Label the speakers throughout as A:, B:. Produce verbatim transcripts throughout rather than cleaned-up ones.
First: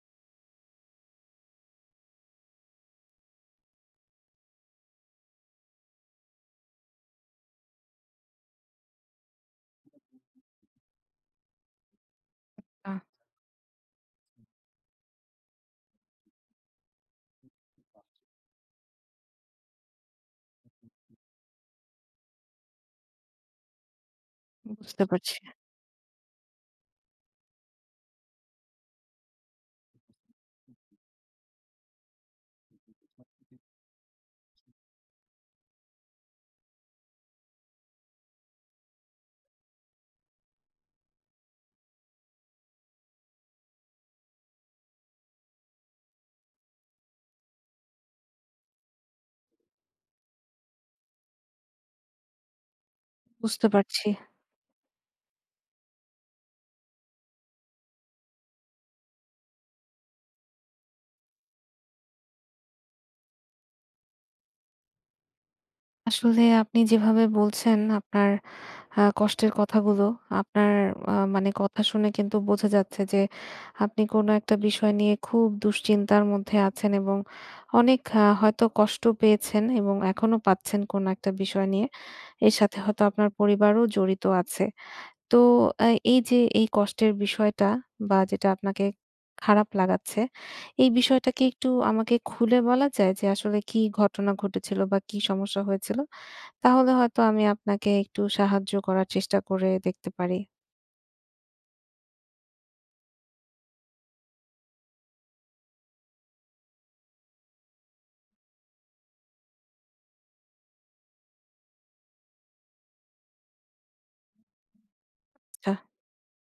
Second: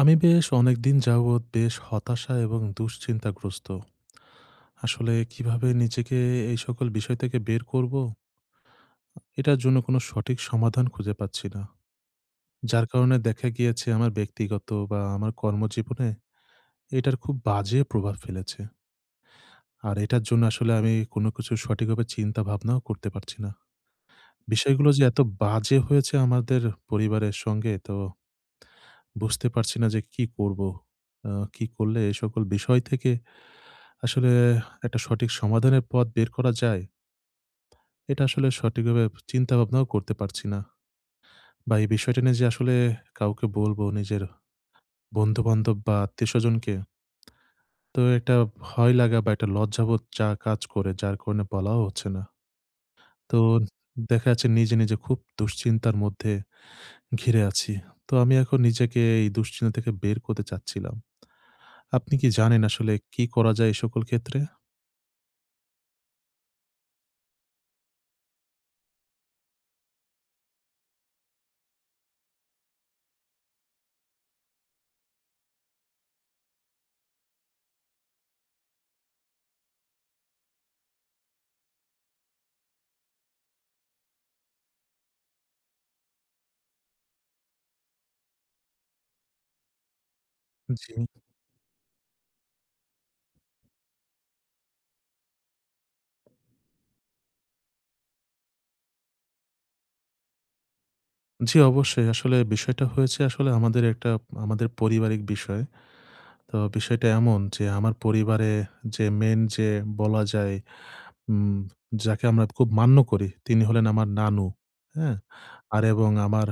A: আমি বেশ অনেকদিন যাবৎ বেশ হতাশা এবং দুশ্চিন্তাগ্রস্ত। আসলে কিভাবে নিজেকে এই সকল বিষয় থেকে বের করব, এটার জন্য কোনো সঠিক সমাধান খুঁজে পাচ্ছি না। যার
B: আ
A: কারণে দেখা গিয়েছে আমার ব্যক্তিগত বা আমার কর্মজীবনে এটার খুব বাজে প্রভাব ফেলেছে। আর এটার জন্য আসলে আমি কোনো কিছু সঠিকভাবে চিন্তা ভাবনাও করতে পারছি না। বিষয়গুলো
B: বুঝতে
A: যে এত
B: পারছি,
A: বাজে হয়েছে আমাদের পরিবারের সঙ্গে তো বুঝতে পারছি না যে কি করব? আ কি করলে এই সকল বিষয় থেকে আসলে একটা সঠিক সমাধানের পথ বের করা যায়, এটা আসলে সঠিকভাবে চিন্তা ভাবনাও করতে পারছি না। বা এই বিষয়টা নিয়ে যে আসলে কাউকে বলবো নিজের বন্ধু-বান্ধব বা আত্মীয়স্বজনকে, তো একটা ভয় লাগা বা একটা লজ্জাবোধ যা কাজ করে যার কারণে বলাও হচ্ছে না। তো
B: বুঝতে পারছি।
A: দেখা যাচ্ছে নিজে, নিজে খুব দুশ্চিন্তার মধ্যে ঘিরে আছি। তো আমি এখন নিজেকে এই দুশ্চিন্তা থেকে বের করতে চাচ্ছিলাম। আপনি কি জানেন আসলে কি করা যায় এই সকল ক্ষেত্রে?
B: আসলে আপনি যেভাবে বলছেন আপনার আ কষ্টের কথাগুলো, আপনার আ মানে কথা শুনে কিন্তু বোঝা যাচ্ছে যে আপনি কোনো একটা বিষয় নিয়ে খুব দুশ্চিন্তার মধ্যে আছেন এবং অনেক আ হয়তো কষ্ট পেয়েছেন এবং এখনো পাচ্ছেন কোনো একটা বিষয় নিয়ে। এর সাথে হয়তো আপনার পরিবারও জড়িত আছে। তো আ এই যে এই কষ্টের বিষয়টা বা যেটা আপনাকে খারাপ লাগাচ্ছে, এই
A: জি।
B: বিষয়টা কি একটু আমাকে খুলে বলা যায় যে আসলে কি ঘটনা ঘটেছিল বা কি সমস্যা হয়েছিল? তাহলে হয়তো আমি আপনাকে একটু সাহায্য করার চেষ্টা করে দেখতে পারি।
A: জি, অবশ্যই। আসলে বিষয়টা হয়েছে আসলে আমাদের একটা আমাদের পারিবারিক বিষয়। তো বিষয়টা এমন যে আমার পরিবারে যে মেইন যে বলা যায় উম যাকে আমরা খুব মান্য করি তিনি হলেন আমার নানু, হ্যাঁ?
B: আচ্ছা,
A: আর এবং আমার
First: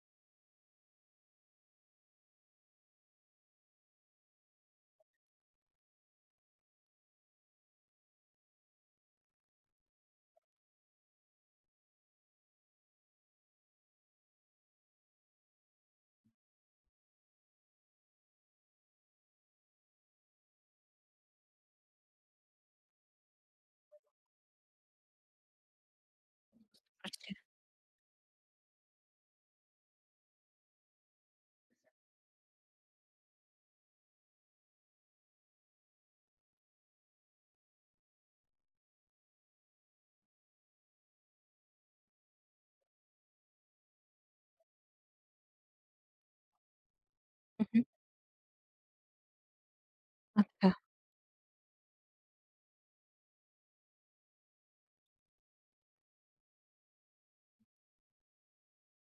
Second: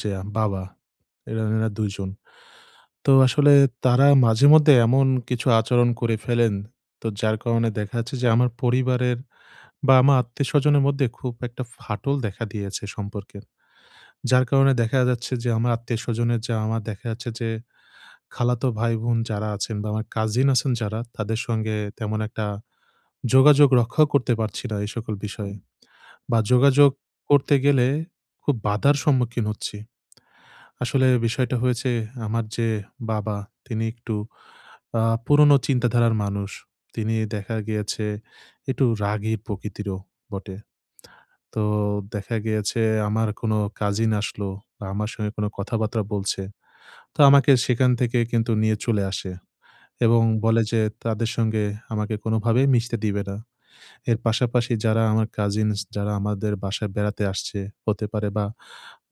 A: যে বাবা, এরা এনারা দুই জন। তো আসলে তারা মাঝেমধ্যে এমন কিছু আচরণ করে ফেলেন, তো যার কারণে দেখা যাচ্ছে যে আমার পরিবারের বা আমার আত্মীয়স্বজনের মধ্যে খুব একটা ফাটল দেখা দিয়েছে সম্পর্কের। যার কারণে দেখা যাচ্ছে যে আমার আত্মীয়স্বজনের যা আমার দেখা যাচ্ছে যে খালাতো ভাই-বোন যারা আছেন বা আমার কাজিন আছেন যারা, তাদের সঙ্গে তেমন একটা যোগাযোগ রক্ষাও করতে পারছি না এই সকল বিষয়ে। বা যোগাযোগ
B: বুঝতে পারছি।
A: করতে গেলে খুব বাধার সম্মুখীন হচ্ছি। আসলে বিষয়টা হয়েছে আমার যে বাবা, তিনি একটু আ পুরনো চিন্তাধারার মানুষ। তিনি দেখা গিয়েছে একটু রাগী প্রকৃতিরও বটে। তো দেখা গিয়েছে আমার কোনো কাজিন আসলো বা আমার সঙ্গে কোনো কথাবার্তা বলছে। তো আমাকে
B: উহু,
A: সেখান থেকে কিন্তু নিয়ে চলে আসে এবং বলে
B: আচ্ছা।
A: যে তাদের সঙ্গে আমাকে কোনোভাবেই মিশতে দিবে না। এর পাশাপাশি যারা আমার কাজিনস যারা আমাদের বাসায় বেড়াতে আসছে হতে পারে, বা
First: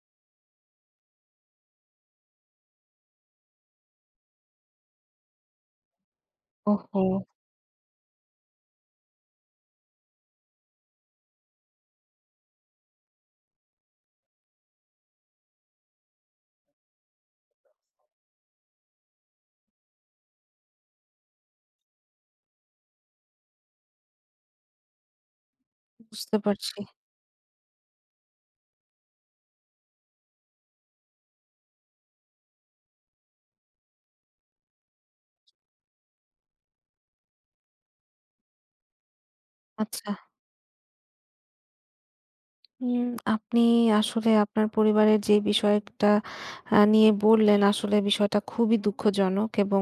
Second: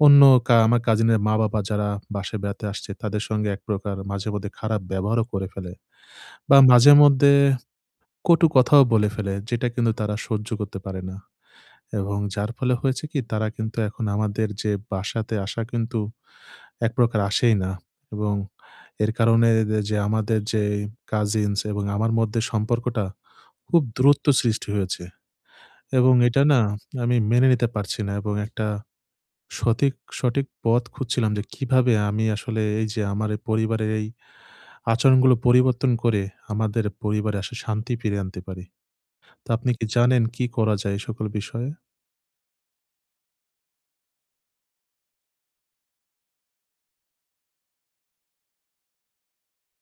A: অন্য কা আমার কাজিনের মা-বাবা যারা বাসায় বেড়াতে আসছে তাদের সঙ্গে এক প্রকার মাঝেমধ্যে খারাপ ব্যবহারও করে ফেলে বা
B: ওহো!
A: মাঝেমধ্যে কটু কথাও বলে ফেলে, যেটা কিন্তু তারা সহ্য করতে পারে না। এবং যার ফলে হয়েছে কি, তারা কিন্তু এখন আমাদের যে বাসাতে আসা, কিন্তু এক প্রকার আসেই না। এবং এর কারণে দে যে আমাদের যে কাজিনস এবং আমার মধ্যে সম্পর্কটা খুব দূরত্ব সৃষ্টি হয়েছে, এবং
B: বুঝতে
A: এটা না
B: পারছি।
A: আমি মেনে নিতে পারছি না। এবং একটা সঠিক সঠিক পথ খুঁজছিলাম যে কিভাবে আমি আসলে এই যে আমার এই পরিবারের এই আচরণগুলো পরিবর্তন করে আমাদের পরিবারে আসলে শান্তি ফিরিয়ে আনতে পারি। তো আপনি কি
B: আচ্ছা।
A: জানেন কি করা যায় এই সকল বিষয়ে?
B: হুম, আপনি আসলে আপনার পরিবারের যে বিষয়টা আ নিয়ে বললেন, আসলে বিষয়টা খুবই দুঃখজনক এবং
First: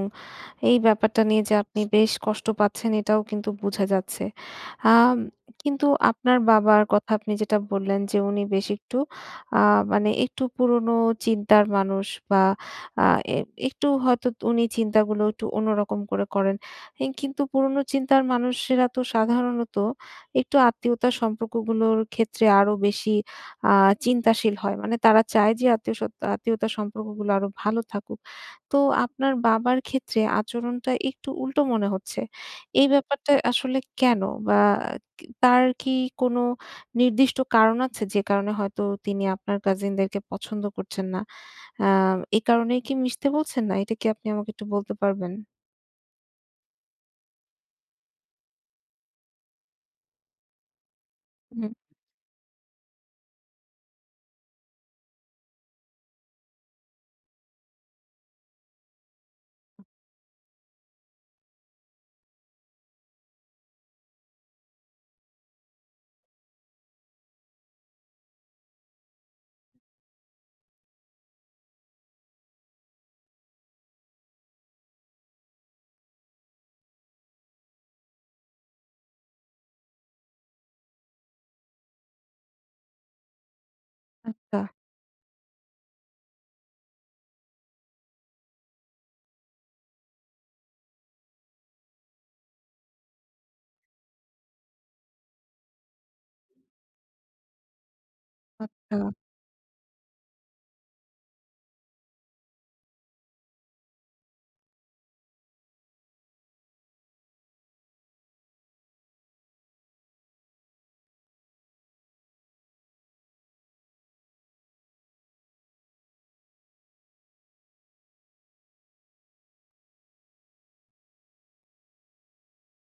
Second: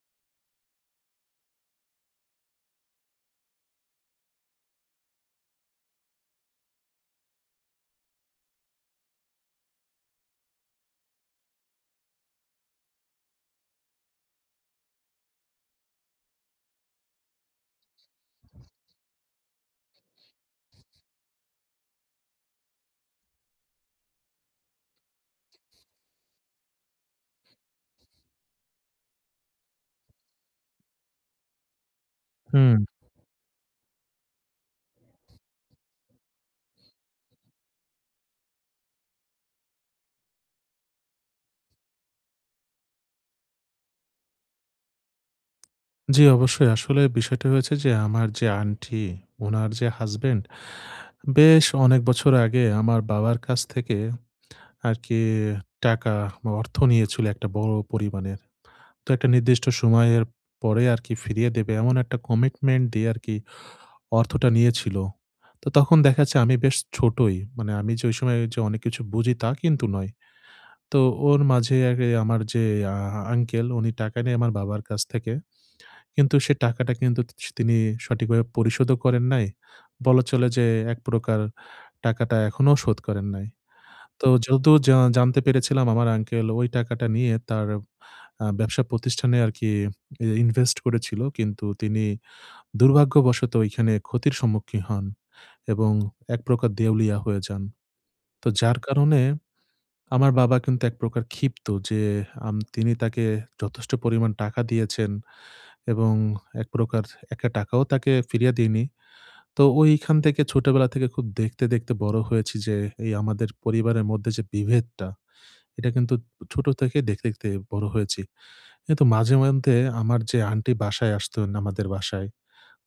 B: এই ব্যাপারটা নিয়ে যে আপনি বেশ কষ্ট পাচ্ছেন এটাও কিন্তু বোঝা যাচ্ছে। আম কিন্তু আপনার বাবার কথা আপনি যেটা বললেন যে উনি বেশ একটু আ মানে একটু পুরনো চিন্তার মানুষ বা আ এ একটু হয়তো উনি চিন্তাগুলো একটু অন্যরকম করে করেন। এ কিন্তু পুরনো চিন্তার মানুষেরা তো সাধারণত একটু আত্মীয়তার সম্পর্কগুলোর ক্ষেত্রে আরো বেশি আ চিন্তাশীল হয়। মানে তারা চায় যে আত্মীয় সত আত্মীয়তার সম্পর্কগুলো আরো ভালো থাকুক। তো আপনার বাবার ক্ষেত্রে আচরণটা একটু উল্টো মনে হচ্ছে।
A: হুম।
B: এই ব্যাপারটা আসলে কেন? বা কি তার কি কোনো নির্দিষ্ট কারণ আছে? যে কারণে হয়তো তিনি আপনার কাজিনদেরকে পছন্দ করছেন না। আ এ কারণেই কি মিশতে বলছেন না? এটা কি আপনি আমাকে একটু বলতে পারবেন?
A: জি, অবশ্যই। আসলে বিষয়টা হয়েছে যে আমার যে আন্টি, উনার যে হাসব্যান্ড, বেশ
B: হুম,
A: অনেক বছর আগে আমার বাবার কাছ থেকে আরকি টাকা বা অর্থ নিয়েছিল একটা বড় পরিমাণের। তো একটা নির্দিষ্ট সময়ের পরে আরকি ফিরিয়ে দেবে এমন একটা কমিটমেন্ট দিয়ে আরকি অর্থটা নিয়েছিল। তো তখন দেখা যাচ্ছে আমি বেশ ছোটই। মানে আমি যে ওই সময় যে অনেক কিছু বুঝি তা কিন্তু নয়। তো ওর মাঝে আগে আমার যে আ আঙ্কেল উনি টাকা নেয় আমার বাবার কাছ থেকে। কিন্তু সে টাকাটা কিন্তু স তিনি সঠিকভাবে পরিশোধও করেন নাই। বলা চলে যে এক প্রকার টাকাটা এখনো শোধ করেন নাই। তো
B: আচ্ছা,
A: যতদূর জা জানতে পেরেছিলাম আমার আঙ্কেল ওই টাকাটা নিয়ে তার আ ব্যবসা প্রতিষ্ঠানে আরকি এ ইনভেস্ট করেছিল। কিন্তু তিনি দুর্ভাগ্যবশত ওইখানে ক্ষতির সম্মুখীন হন, এবং এক প্রকার দেউলিয়া হয়ে যান। তো যার
B: আচ্ছা।
A: কারণে আমার বাবা কিন্তু এক প্রকার ক্ষিপ্ত যে আম তিনি তাকে যথেষ্ট পরিমাণ টাকা দিয়েছেন। এবং এক প্রকার একটা টাকাও তাকে ফিরিয়ে দিইনি। তো ওইখান থেকে ছোটবেলা থেকে খুব দেখতে, দেখতে বড় হয়েছি যে এই আমাদের পরিবারের মধ্যে যে বিভেদটা, এটা কিন্তু ছোট থেকে দেখতে, দেখতে বড় হয়েছি। কিন্তু মাঝে মধ্যে আমার যে আন্টি বাসায় আসতেন আমাদের বাসায়,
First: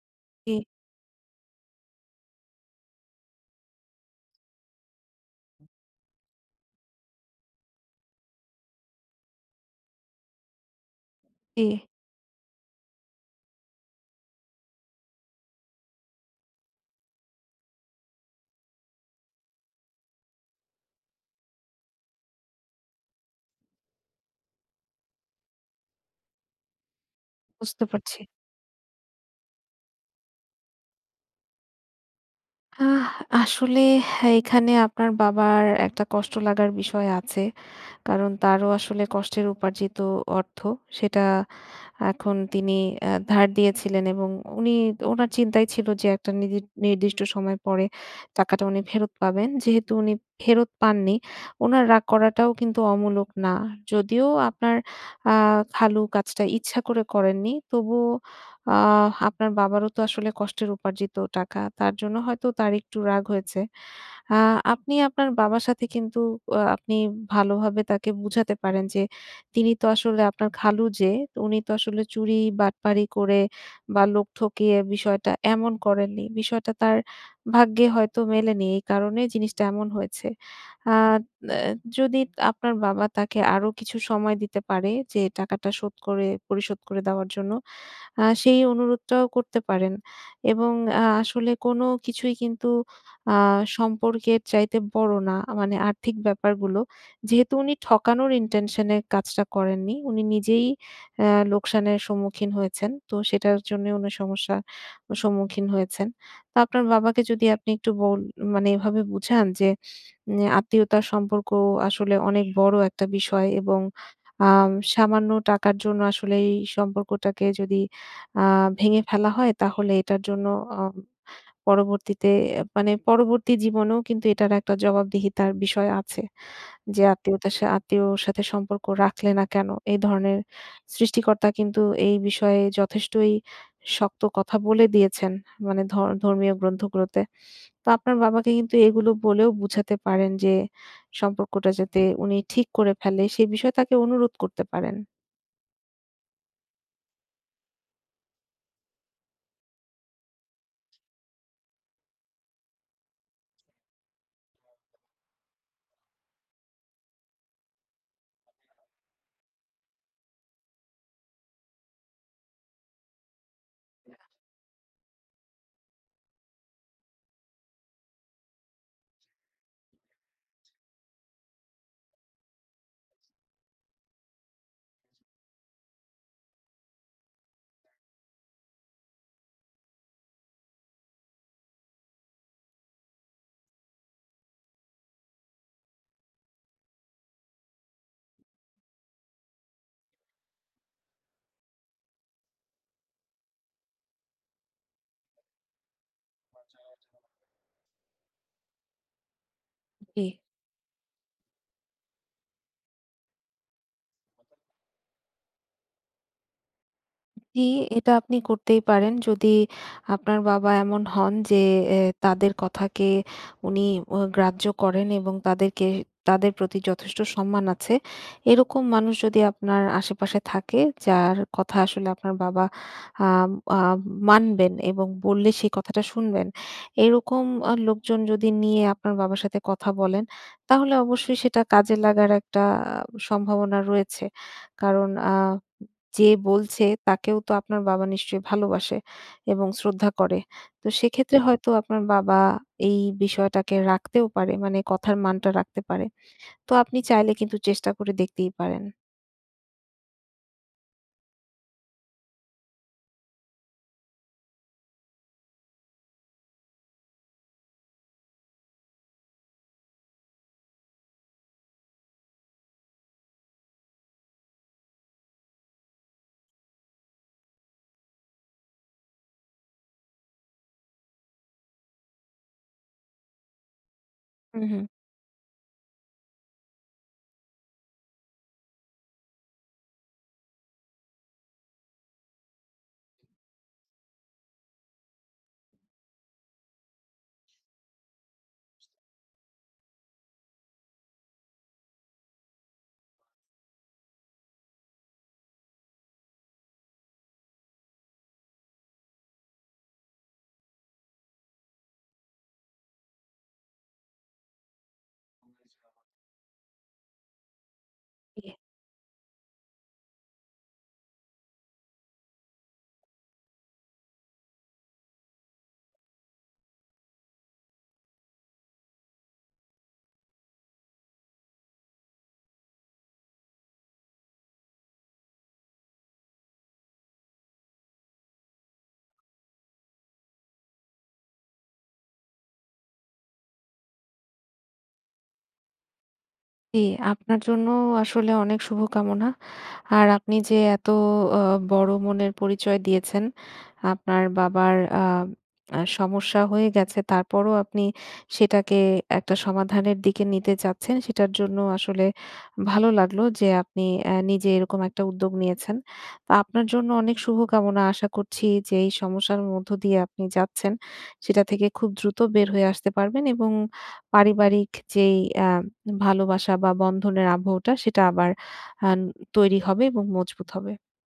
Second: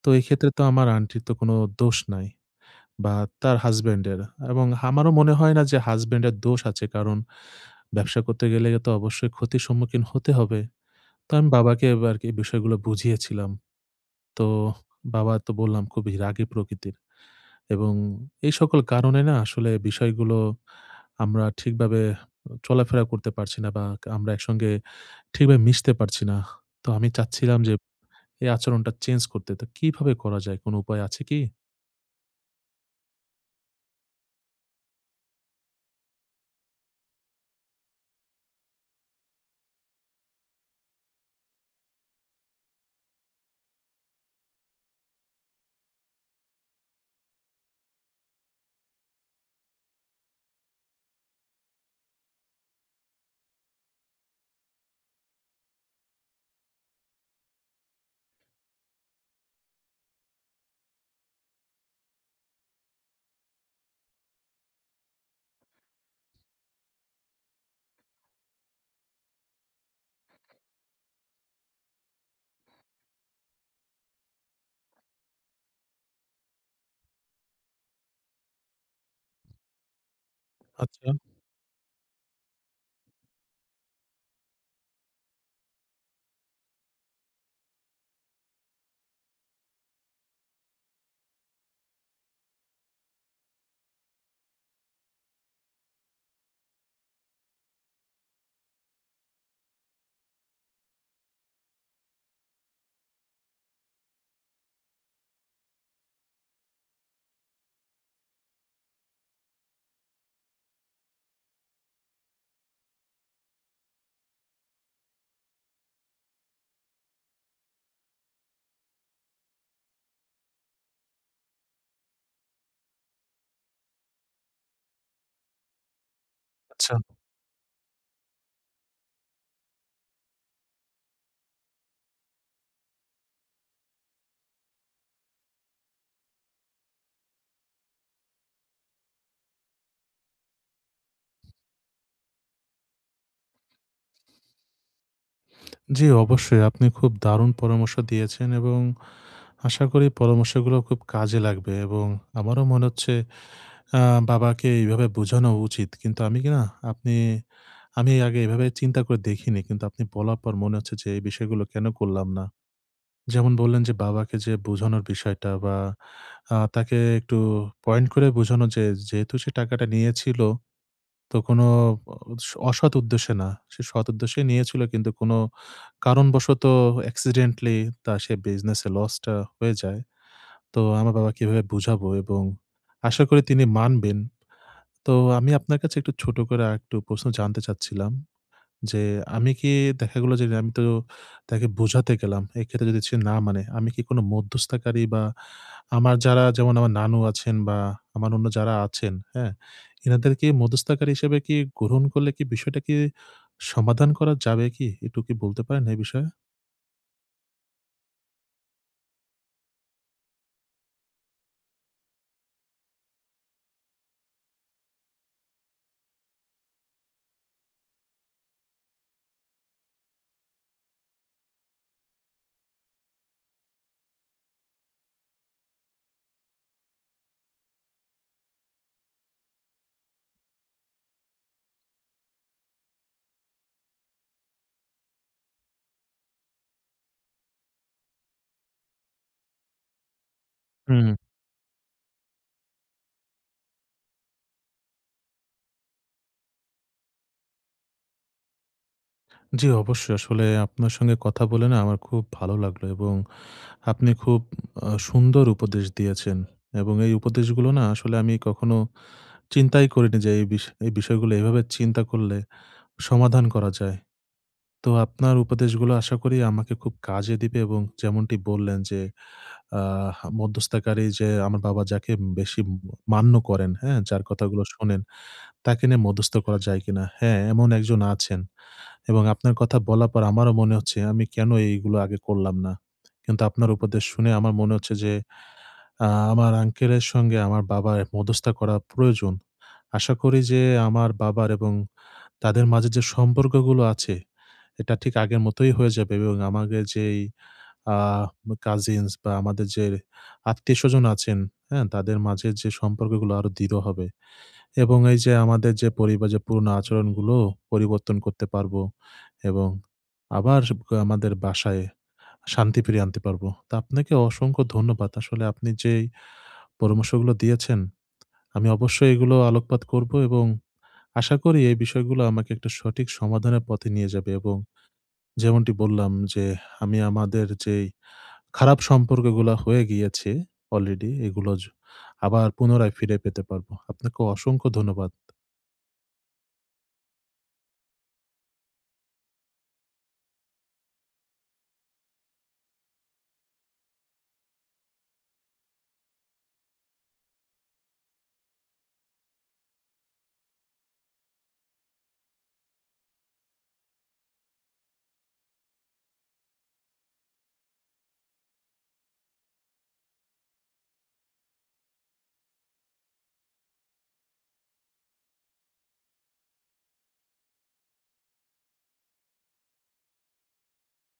A: তো এক্ষেত্রে
B: জি,
A: তো আমার আন্টির তো কোনো দোষ নাই, বা তার হাসব্যান্ডের, এবং আমারও মনে হয় না যে হাসব্যান্ডের দোষ আছে। কারণ ব্যবসা করতে গেলে তো অবশ্যই ক্ষতির সম্মুখীন হতে হবে। তো আমি
B: জি
A: বাবাকে আরকি বিষয়গুলো বুঝিয়েছিলাম। তো বাবা তো বললাম খুবই রাগী প্রকৃতির, এবং এই সকল কারণে না আসলে বিষয়গুলো আমরা ঠিকভাবে চলাফেরা করতে পারছি না, বা আমরা একসঙ্গে ঠিকভাবে মিশতে পারছি না। তো আমি চাচ্ছিলাম যে
B: বুঝতে পারছি।
A: এই আচরণটা চেঞ্জ করতে। তো কিভাবে করা যায়? কোন উপায় আছে কি?
B: আহ আসলে এখানে আপনার বাবার একটা কষ্ট লাগার বিষয় আছে। কারণ তারও আসলে কষ্টের উপার্জিত অর্থ সেটা এখন তিনি আ ধার দিয়েছিলেন এবং উনি উনার চিন্তাই ছিল যে একটা নিদি নির্দিষ্ট সময় পরে টাকাটা উনি ফেরত পাবেন। যেহেতু উনি ফেরত পাননি, উনার রাগ করাটাও কিন্তু অমূলক না। যদিও আপনার আ খালু কাজটা ইচ্ছা করে করেননি, তবুও আ আপনার বাবারও তো আসলে কষ্টের উপার্জিত টাকা। তার জন্য হয়তো তার একটু রাগ হয়েছে। আ আপনি আপনার বাবার সাথে কিন্তু আ আপনি ভালোভাবে তাকে বুঝাতে পারেন যে, তিনি তো আসলে আপনার খালু যে, উনি তো আসলে চুরি বাটপারি করে বা লোক ঠকিয়ে বিষয়টা এমন করেননি। বিষয়টা তার ভাগ্যে হয়তো মেলেনি। এই কারণে জিনিসটা এমন হয়েছে। আ
A: আচ্ছা,
B: এ যদি আপনার বাবা তাকে আরো কিছু সময় দিতে পারে যে, টাকাটা শোধ করে পরিশোধ করে দেওয়ার জন্য আ সেই অনুরোধটাও করতে পারেন এবং আ আসলে কোনো কিছুই কিন্তু আ সম্পর্কের চাইতে বড় না। মানে আর্থিক ব্যাপারগুলো। যেহেতু উনি ঠকানোর ইনটেনশন এ কাজটা করেননি। উনি নিজেই আ লোকসানের সম্মুখীন হয়েছেন। তো সেটার জন্য উনি সমস্যার সম্মুখীন হয়েছেন। তো আপনার বাবাকে যদি আপনি একটু বল মানে এভাবে বুঝান যে উম আত্মীয়তার সম্পর্ক আসলে অনেক বড় একটা বিষয় এবং আম সামান্য টাকার জন্য আসলে এই সম্পর্কটাকে যদি আ ভেঙে ফেলা হয় তাহলে এটার জন্য আম পরবর্তীতে মানে পরবর্তী জীবনেও কিন্তু এটার একটা জবাবদিহিতার বিষয় আছে।
A: আচ্ছা।
B: যে আত্মীয়তার সা আত্মীয়র সাথে সম্পর্ক রাখলে না কেন? এই ধরনের সৃষ্টিকর্তা কিন্তু এই বিষয়ে যথেষ্টই শক্ত কথা বলে দিয়েছেন। মানে ধর ধর্মীয় গ্রন্থগুলোতে। তো আপনার বাবাকে কিন্তু এগুলো বলেও বুঝাতে পারেন যে সম্পর্কটা যাতে উনি ঠিক করে ফেলে সে বিষয়ে তাকে অনুরোধ করতে পারেন।
A: জি, অবশ্যই। আপনি খুব দারুণ পরামর্শ দিয়েছেন, এবং আশা করি পরামর্শগুলো খুব কাজে লাগবে। এবং আমারও মনে হচ্ছে আ বাবাকে এইভাবে বোঝানো উচিত। কিন্তু আমি কি না, আপনি, আমি আগে এভাবে চিন্তা করে দেখিনি। কিন্তু আপনি বলার পর মনে হচ্ছে যে এই বিষয়গুলো কেন করলাম না? যেমন বললেন যে বাবাকে যে বোঝানোর বিষয়টা, বা আ তাকে একটু পয়েন্ট করে বোঝানো যে যেহেতু সে টাকাটা নিয়েছিল, তো কোনো স অসৎ উদ্দেশ্যে না। সে সৎ উদ্দেশ্যে নিয়েছিল, কিন্তু কোনো কারণবশত accidentally তার সে বিজনেসে লসটা হয়ে যায়। তো আমার বাবাকে এভাবে বুঝাবো এবং আশা করি তিনি মানবেন। তো আমি আপনার কাছে একটু ছোট করে আরেকটু প্রশ্ন জানতে চাচ্ছিলাম। যে আমি কি, দেখা গেল যে আমি তো তাকে বোঝাতে গেলাম। এক্ষেত্রে যদি সে না মানে, আমি কি কোনো মধ্যস্থতাকারী, বা আমার যারা যেমন আমার নানু আছেন বা আমার অন্য যারা আছেন, হ্যাঁ?
B: জি।
A: এনাদেরকে মধ্যস্থতাকারী হিসেবে কি গ্রহণ করলে কি বিষয়টা কি সমাধান করা যাবে কি? একটু কি বলতে পারেন এই বিষয়ে?
B: জি, এটা আপনি করতেই পারেন। যদি আপনার বাবা এমন হন যে এ তাদের কথাকে উনি অ গ্রাহ্য করেন এবং তাদেরকে তাদের প্রতি যথেষ্ট সম্মান আছে। এরকম মানুষ যদি আপনার আশেপাশে থাকে যার কথা আসলে আপনার বাবা আম আ মানবেন এবং বললে সেই কথাটা শুনবেন। এরকম আ লোকজন যদি নিয়ে আপনার বাবার সাথে কথা বলেন, তাহলে অবশ্যই সেটা কাজে লাগার একটা আহ, সম্ভাবনা রয়েছে। কারণ আ যে বলছে তাকেও তো আপনার বাবা নিশ্চয়ই ভালোবাসে এবং শ্রদ্ধা করে। তো সেক্ষেত্রে হয়তো আপনার বাবা এই বিষয়টাকে রাখতেও পারে। মানে কথার মানটা রাখতে পারে। তো আপনি চাইলে কিন্তু চেষ্টা করে দেখতেই পারেন।
A: জি, অবশ্যই। আসলে আপনার সঙ্গে কথা বলে না আমার খুব ভালো লাগলো। এবং আপনি খুব আ সুন্দর উপদেশ দিয়েছেন, এবং এই উপদেশগুলো না আসলে আমি কখনো চিন্তাই করিনি যে এই বিষ এই বিষয়গুলো এভাবে চিন্তা করলে সমাধান করা যায়। তো আপনার উপদেশগুলো আশা করি আমাকে খুব কাজে দিবে। এবং যেমনটি বললেন যে আহ মধ্যস্থতাকারী, যে আমার বাবা যাকে বেশি মান্য করেন, হ্যাঁ? যার
B: হু,
A: কথাগুলো
B: হু।
A: শোনেন তাকে নিয়ে মধ্যস্থ করা যায় কিনা? হ্যাঁ, এমন একজন আছেন। এবং আপনার কথা বলার পর আমারও মনে হচ্ছে আমি কেন এইগুলো আগে করলাম না। কিন্তু আপনার উপদেশ শুনে আমার মনে হচ্ছে যে আ আমার আঙ্কেলের সঙ্গে আমার বাবার মধ্যস্থতা করা প্রয়োজন। আশা করি যে আমার বাবার এবং তাদের মাঝে যে সম্পর্কগুলো আছে এটা ঠিক আগের মতোই হয়ে যাবে। এবং আমাদের যেই আ কাজিনস বা আমাদের যে আত্মীয়স্বজন আছেন, হ্যাঁ? তাদের মাঝে যে সম্পর্কগুলো আরো দৃঢ় হবে। এবং এই যে আমাদের যে পরিবার যে পুরনো আচরণগুলো পরিবর্তন করতে পারবো, এবং আবার স আমাদের বাসায় শান্তি ফিরিয়ে আনতে পারবো। তো আপনাকে অসংখ্য ধন্যবাদ। আসলে আপনি যেই পরামর্শগুলো দিয়েছেন, আমি অবশ্যই এগুলো আলোকপাত করবো, এবং আশা করি এই বিষয়গুলো আমাকে একটা সঠিক সমাধানের পথে নিয়ে যাবে। এবং যেমনটি বললাম যে আমি আমাদের যেই খারাপ সম্পর্কগুলা হয়ে গিয়েছে অলরেডি, এগুলো জ আবার পুনরায় ফিরে পেতে পারবো। আপনাকে অসংখ্য ধন্যবাদ।
B: জি, আপনার জন্য আসলে অনেক শুভকামনা। আর আপনি যে এত আ বড় মনের পরিচয় দিয়েছেন, আপনার বাবার আ আ সমস্যা হয়ে গেছে। তারপরও আপনি সেটাকে একটা সমাধানের দিকে নিতে চাচ্ছেন। সেটার জন্য আসলে ভালো লাগলো যে আপনি অ্যা নিজে এরকম একটা উদ্যোগ নিয়েছেন। তো আপনার জন্য অনেক শুভকামনা। আশা করছি যে এই সমস্যার মধ্য দিয়ে আপনি যাচ্ছেন, সেটা থেকে খুব দ্রুত বের হয়ে আসতে পারবেন এবং পারিবারিক যেই অ্যা ভালোবাসা বা বন্ধনের আবহটা সেটা আবার আন তৈরি হবে এবং মজবুত হবে।